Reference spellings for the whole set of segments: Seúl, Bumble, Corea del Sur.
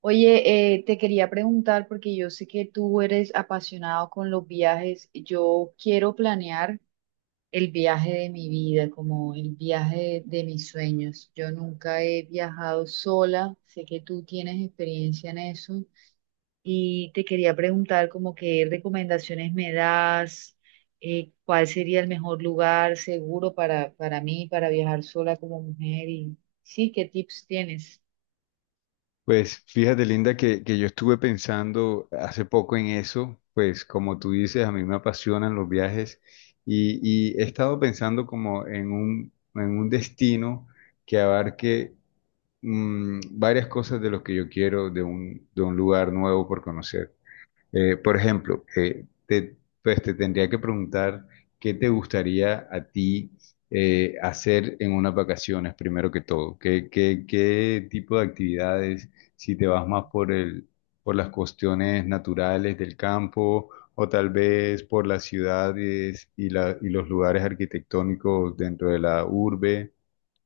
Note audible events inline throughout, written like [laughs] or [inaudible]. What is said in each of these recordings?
Oye, te quería preguntar, porque yo sé que tú eres apasionado con los viajes, yo quiero planear el viaje de mi vida, como el viaje de mis sueños. Yo nunca he viajado sola, sé que tú tienes experiencia en eso y te quería preguntar como qué recomendaciones me das, ¿cuál sería el mejor lugar seguro para mí, para viajar sola como mujer? Y sí, ¿qué tips tienes? Pues fíjate, Linda, que yo estuve pensando hace poco en eso. Pues como tú dices, a mí me apasionan los viajes y, y he estado pensando como en en un destino que abarque varias cosas de lo que yo quiero de de un lugar nuevo por conocer. Por ejemplo, pues te tendría que preguntar qué te gustaría a ti hacer en unas vacaciones, primero que todo. Qué tipo de actividades? ¿Si te vas más por las cuestiones naturales del campo o tal vez por las ciudades y y los lugares arquitectónicos dentro de la urbe,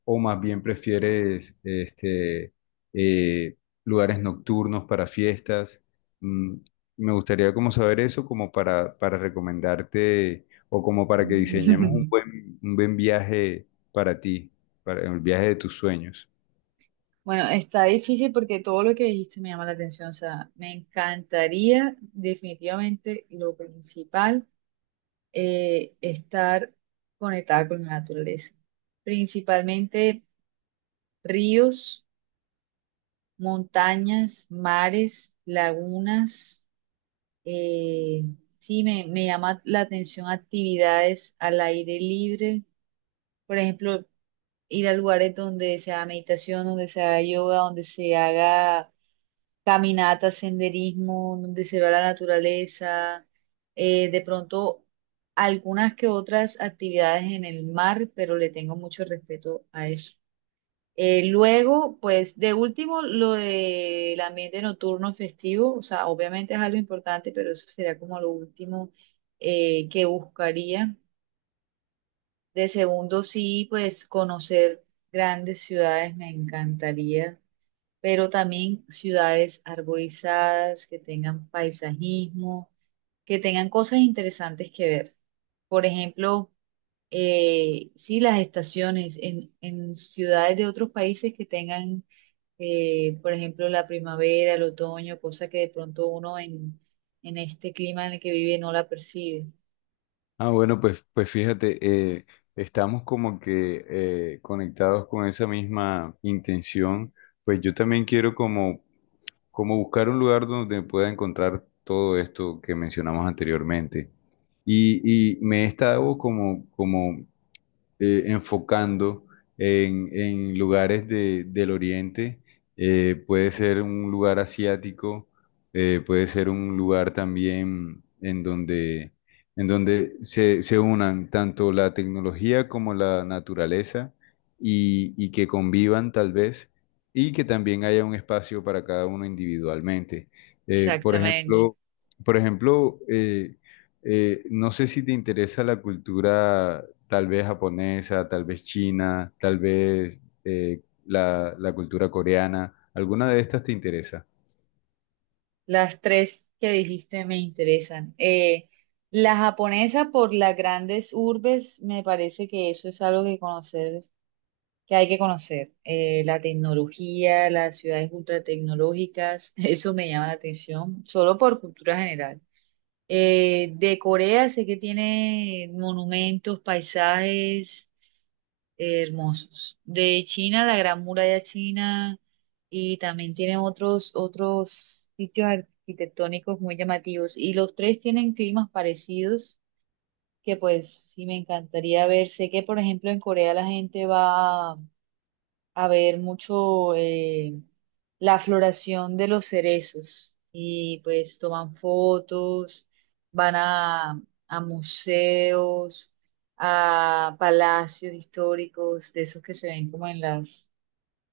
o más bien prefieres eh, lugares nocturnos para fiestas? Mm, Me gustaría como saber eso, como para recomendarte o como para que diseñemos un [laughs] un buen viaje para ti, para el viaje de tus sueños. Bueno, está difícil porque todo lo que dijiste me llama la atención. O sea, me encantaría definitivamente lo principal, estar conectada con la naturaleza. Principalmente ríos, montañas, mares, lagunas. eh, me llama la atención actividades al aire libre. Por ejemplo, ir a lugares donde se haga meditación, donde se haga yoga, donde se haga caminata, senderismo, donde se ve la naturaleza, de pronto algunas que otras actividades en el mar, pero le tengo mucho respeto a eso. Luego, pues de último, lo del ambiente nocturno festivo, o sea, obviamente es algo importante, pero eso sería como lo último que buscaría. De segundo, sí, pues conocer grandes ciudades me encantaría, pero también ciudades arborizadas, que tengan paisajismo, que tengan cosas interesantes que ver. Por ejemplo, sí, las estaciones en ciudades de otros países que tengan, por ejemplo, la primavera, el otoño, cosa que de pronto uno en este clima en el que vive no la percibe. Ah, bueno, pues, pues fíjate, eh, estamos como que conectados con esa misma intención. Pues yo también quiero como buscar un lugar donde pueda encontrar todo esto que mencionamos anteriormente. Y me he estado como enfocando en lugares del Oriente. Eh, puede ser un lugar asiático, puede ser un lugar también en en donde se unan tanto la tecnología como la naturaleza y que convivan tal vez, y que también haya un espacio para cada uno individualmente. Eh, por Exactamente. ejemplo, por ejemplo, no sé si te interesa la cultura tal vez japonesa, tal vez china, tal vez la cultura coreana. ¿Alguna de estas te interesa? Las tres que dijiste me interesan. La japonesa por las grandes urbes, me parece que eso es algo que conocer, que hay que conocer. La tecnología, las ciudades ultratecnológicas, [laughs] eso me llama la atención, solo por cultura general. De Corea sé que tiene monumentos, paisajes hermosos. De China, la Gran Muralla China, y también tienen otros sitios arquitectónicos muy llamativos. Y los tres tienen climas parecidos que pues sí me encantaría ver. Sé que, por ejemplo, en Corea la gente va a ver mucho la floración de los cerezos y pues toman fotos, van a, a museos, a palacios históricos, de esos que se ven como en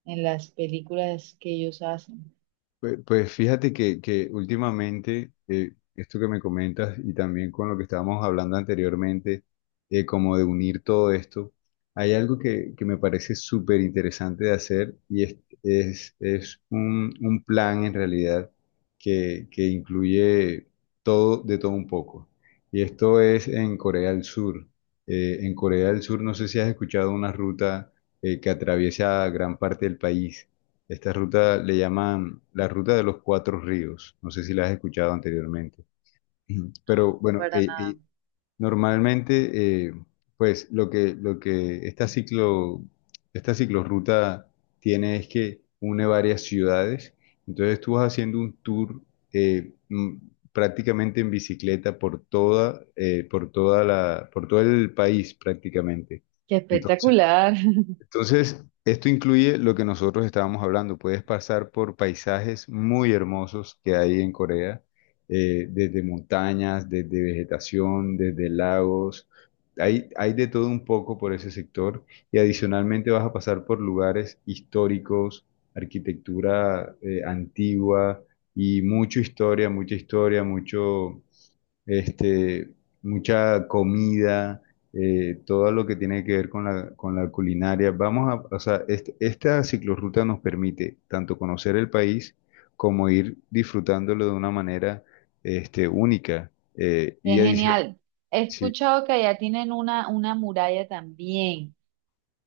en las películas que ellos hacen. Pues, pues fíjate que últimamente, esto que me comentas, y también con lo que estábamos hablando anteriormente, como de unir todo esto, hay algo que me parece súper interesante de hacer, y es, es un plan en realidad que incluye todo, de todo un poco. Y esto es en Corea del Sur. En Corea del Sur, no sé si has escuchado una ruta, que atraviesa gran parte del país. Esta ruta le llaman la ruta de los cuatro ríos. No sé si la has escuchado anteriormente. [clears throat] Ujú. Pero No, bueno, para nada. Normalmente, pues lo lo que esta ciclorruta tiene es que une varias ciudades. Entonces tú vas haciendo un tour eh, mm, prácticamente en bicicleta por por toda por todo el país prácticamente. Qué Entonces espectacular. [laughs] entonces, esto incluye lo que nosotros estábamos hablando. Puedes pasar por paisajes muy hermosos que hay en Corea, desde montañas, desde vegetación, desde lagos. Hay de todo un poco por ese sector, y adicionalmente vas a pasar por lugares históricos, arquitectura, antigua, y mucha historia, mucha historia, este, mucha comida, todo lo que tiene que ver con con la culinaria. O sea, esta ciclorruta nos permite tanto conocer el país como ir disfrutándolo de una manera única, Qué y adicional. genial. He Sí, escuchado que allá tienen una muralla también.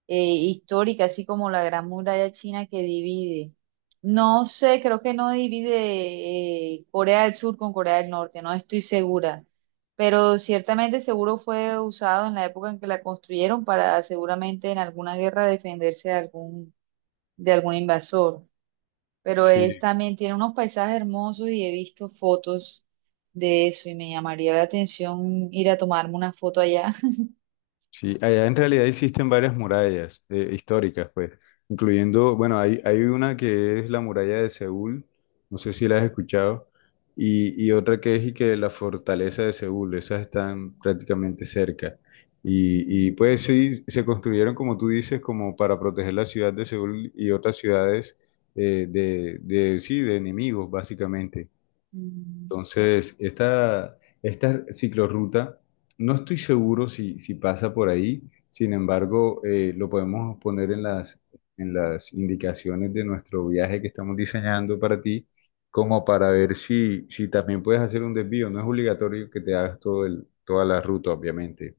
Histórica, así como la Gran Muralla China que divide. No sé, creo que no divide Corea del Sur con Corea del Norte, no estoy segura, pero ciertamente seguro fue usado en la época en que la construyeron para seguramente en alguna guerra defenderse de de algún invasor. Pero es, sí. también tiene unos paisajes hermosos y he visto fotos de eso y me llamaría la atención ir a tomarme una foto allá. Sí, allá en realidad existen varias murallas históricas, pues, incluyendo, bueno, hay una que es la muralla de Seúl, no sé si la has escuchado, y otra que es y que la fortaleza de Seúl. Esas están prácticamente cerca. [laughs] Ujú. Y pues sí, se construyeron, como tú dices, como para proteger la ciudad de Seúl y otras ciudades sí, de enemigos, básicamente. Mm. Entonces, esta ciclorruta, no estoy seguro si, si pasa por ahí. Sin embargo, lo podemos poner en en las indicaciones de nuestro viaje que estamos diseñando para ti, como para ver si, si también puedes hacer un desvío. No es obligatorio que te hagas toda la ruta, obviamente.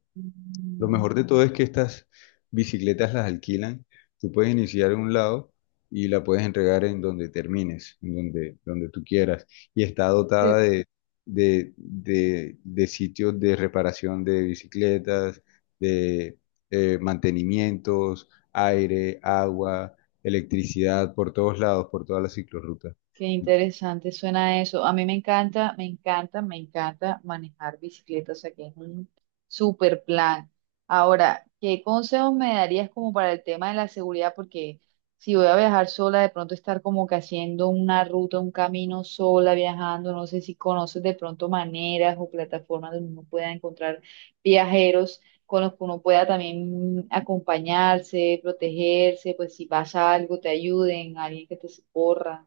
Lo Mm. mejor de todo es que estas bicicletas las alquilan. Tú puedes iniciar en un lado y la puedes entregar en donde termines, donde tú quieras. Y está Qué. dotada de sitios de reparación de bicicletas, de mantenimientos, aire, agua, electricidad, por todos lados, por todas las ciclorrutas. Qué interesante suena eso. A mí me encanta, me encanta, me encanta manejar bicicleta, o sea que es un super plan. Ahora, ¿qué consejos me darías como para el tema de la seguridad? Porque si voy a viajar sola, de pronto estar como que haciendo una ruta, un camino sola, viajando, no sé si conoces de pronto maneras o plataformas donde uno pueda encontrar viajeros con los que uno pueda también acompañarse, protegerse, pues si pasa algo, te ayuden, alguien que te socorra.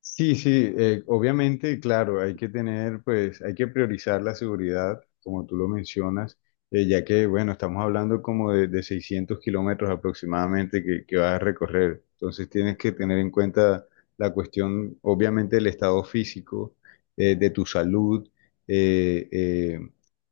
Sí, sí, obviamente, claro, hay que tener, pues, hay que priorizar la seguridad, como tú lo mencionas, ya que, bueno, estamos hablando como de 600 kilómetros aproximadamente que vas a recorrer. Entonces tienes que tener en cuenta la cuestión, obviamente, del estado físico, de tu salud. eh, eh,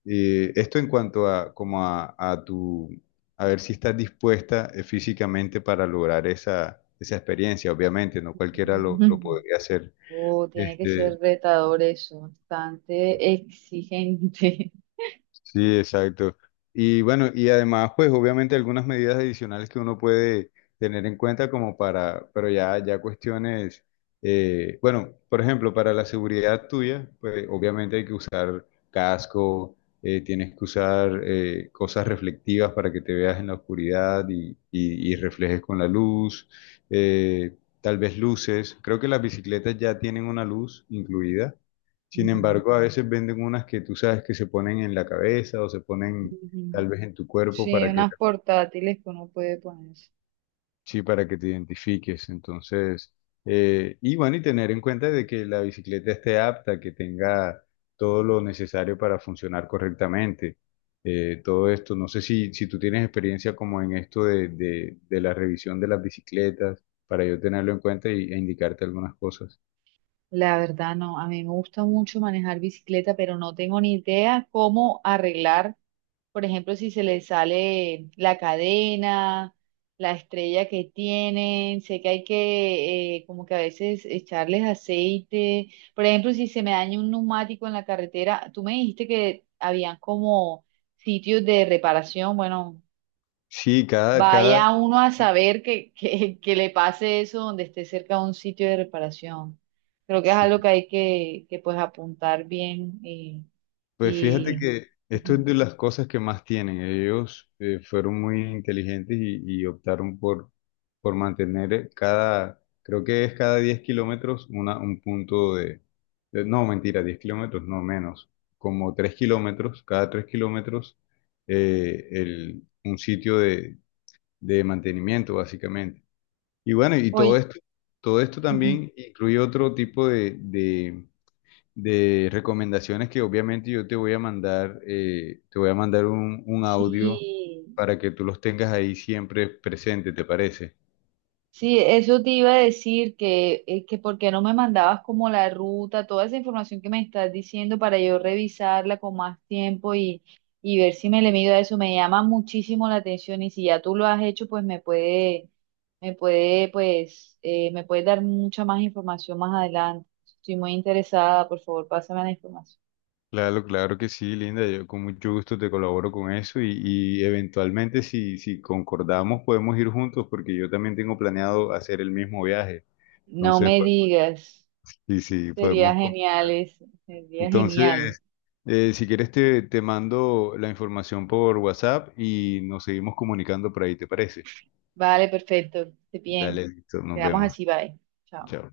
Esto en cuanto a, a tu, a ver si estás dispuesta físicamente para lograr esa experiencia. Obviamente, no cualquiera [laughs] lo Ujú. podría hacer. Oh, tiene que Este, ser retador eso, bastante exigente. [laughs] Sí, exacto. Y bueno, y además, pues obviamente algunas medidas adicionales que uno puede tener en cuenta como para, pero ya, ya cuestiones, bueno, por ejemplo, para la seguridad tuya, pues obviamente hay que usar casco, tienes que usar cosas reflectivas para que te veas en la oscuridad y, y reflejes con la luz, eh, tal vez luces. Creo que las bicicletas ya tienen una luz incluida. Sin Ujú. embargo, a veces venden unas que tú sabes que se ponen en la cabeza o se ponen Ujú. tal vez en tu cuerpo Sí, para que, unas portátiles que uno puede poner. sí, para que te identifiques. Entonces, y bueno, y tener en cuenta de que la bicicleta esté apta, que tenga todo lo necesario para funcionar correctamente. Todo esto, no sé si, si tú tienes experiencia como en esto de la revisión de las bicicletas, para yo tenerlo en cuenta y, e indicarte algunas cosas. La verdad no, a mí me gusta mucho manejar bicicleta, pero no tengo ni idea cómo arreglar, por ejemplo, si se le sale la cadena, la estrella que tienen, sé que hay que como que a veces echarles aceite, por ejemplo, si se me daña un neumático en la carretera, tú me dijiste que habían como sitios de reparación, bueno, Sí, cada. vaya uno a saber que le pase eso donde esté cerca de un sitio de reparación. Creo que es Sí. algo que hay que pues apuntar bien Pues fíjate y que esto es ujú. de las cosas que más tienen. Ellos fueron muy inteligentes y optaron por mantener cada, creo que es cada 10 kilómetros un punto de, no, mentira, 10 kilómetros no, menos, como 3 kilómetros, cada 3 kilómetros un sitio de mantenimiento, básicamente. Y bueno, y Oye, todo esto ujú, también incluye otro tipo de recomendaciones que obviamente yo te voy a mandar. Eh, te voy a mandar un audio sí, para que tú los tengas ahí siempre presente, ¿te parece? sí, eso te iba a decir que por qué no me mandabas como la ruta, toda esa información que me estás diciendo para yo revisarla con más tiempo y ver si me le mido a eso. Me llama muchísimo la atención y si ya tú lo has hecho, pues me puede dar mucha más información más adelante. Estoy muy interesada, por favor, pásame la información. Claro, claro que sí, Linda. Yo con mucho gusto te colaboro con eso, y eventualmente si, si concordamos podemos ir juntos, porque yo también tengo planeado hacer el mismo viaje. No Entonces, me pues, digas, sí, sí, sería podemos. Genial eso, sería genial. Entonces, si quieres te, te mando la información por WhatsApp y nos seguimos comunicando por ahí, ¿te parece? Vale, perfecto, esté bien. Dale, listo, nos Quedamos vemos. así, bye. Chao. Chao.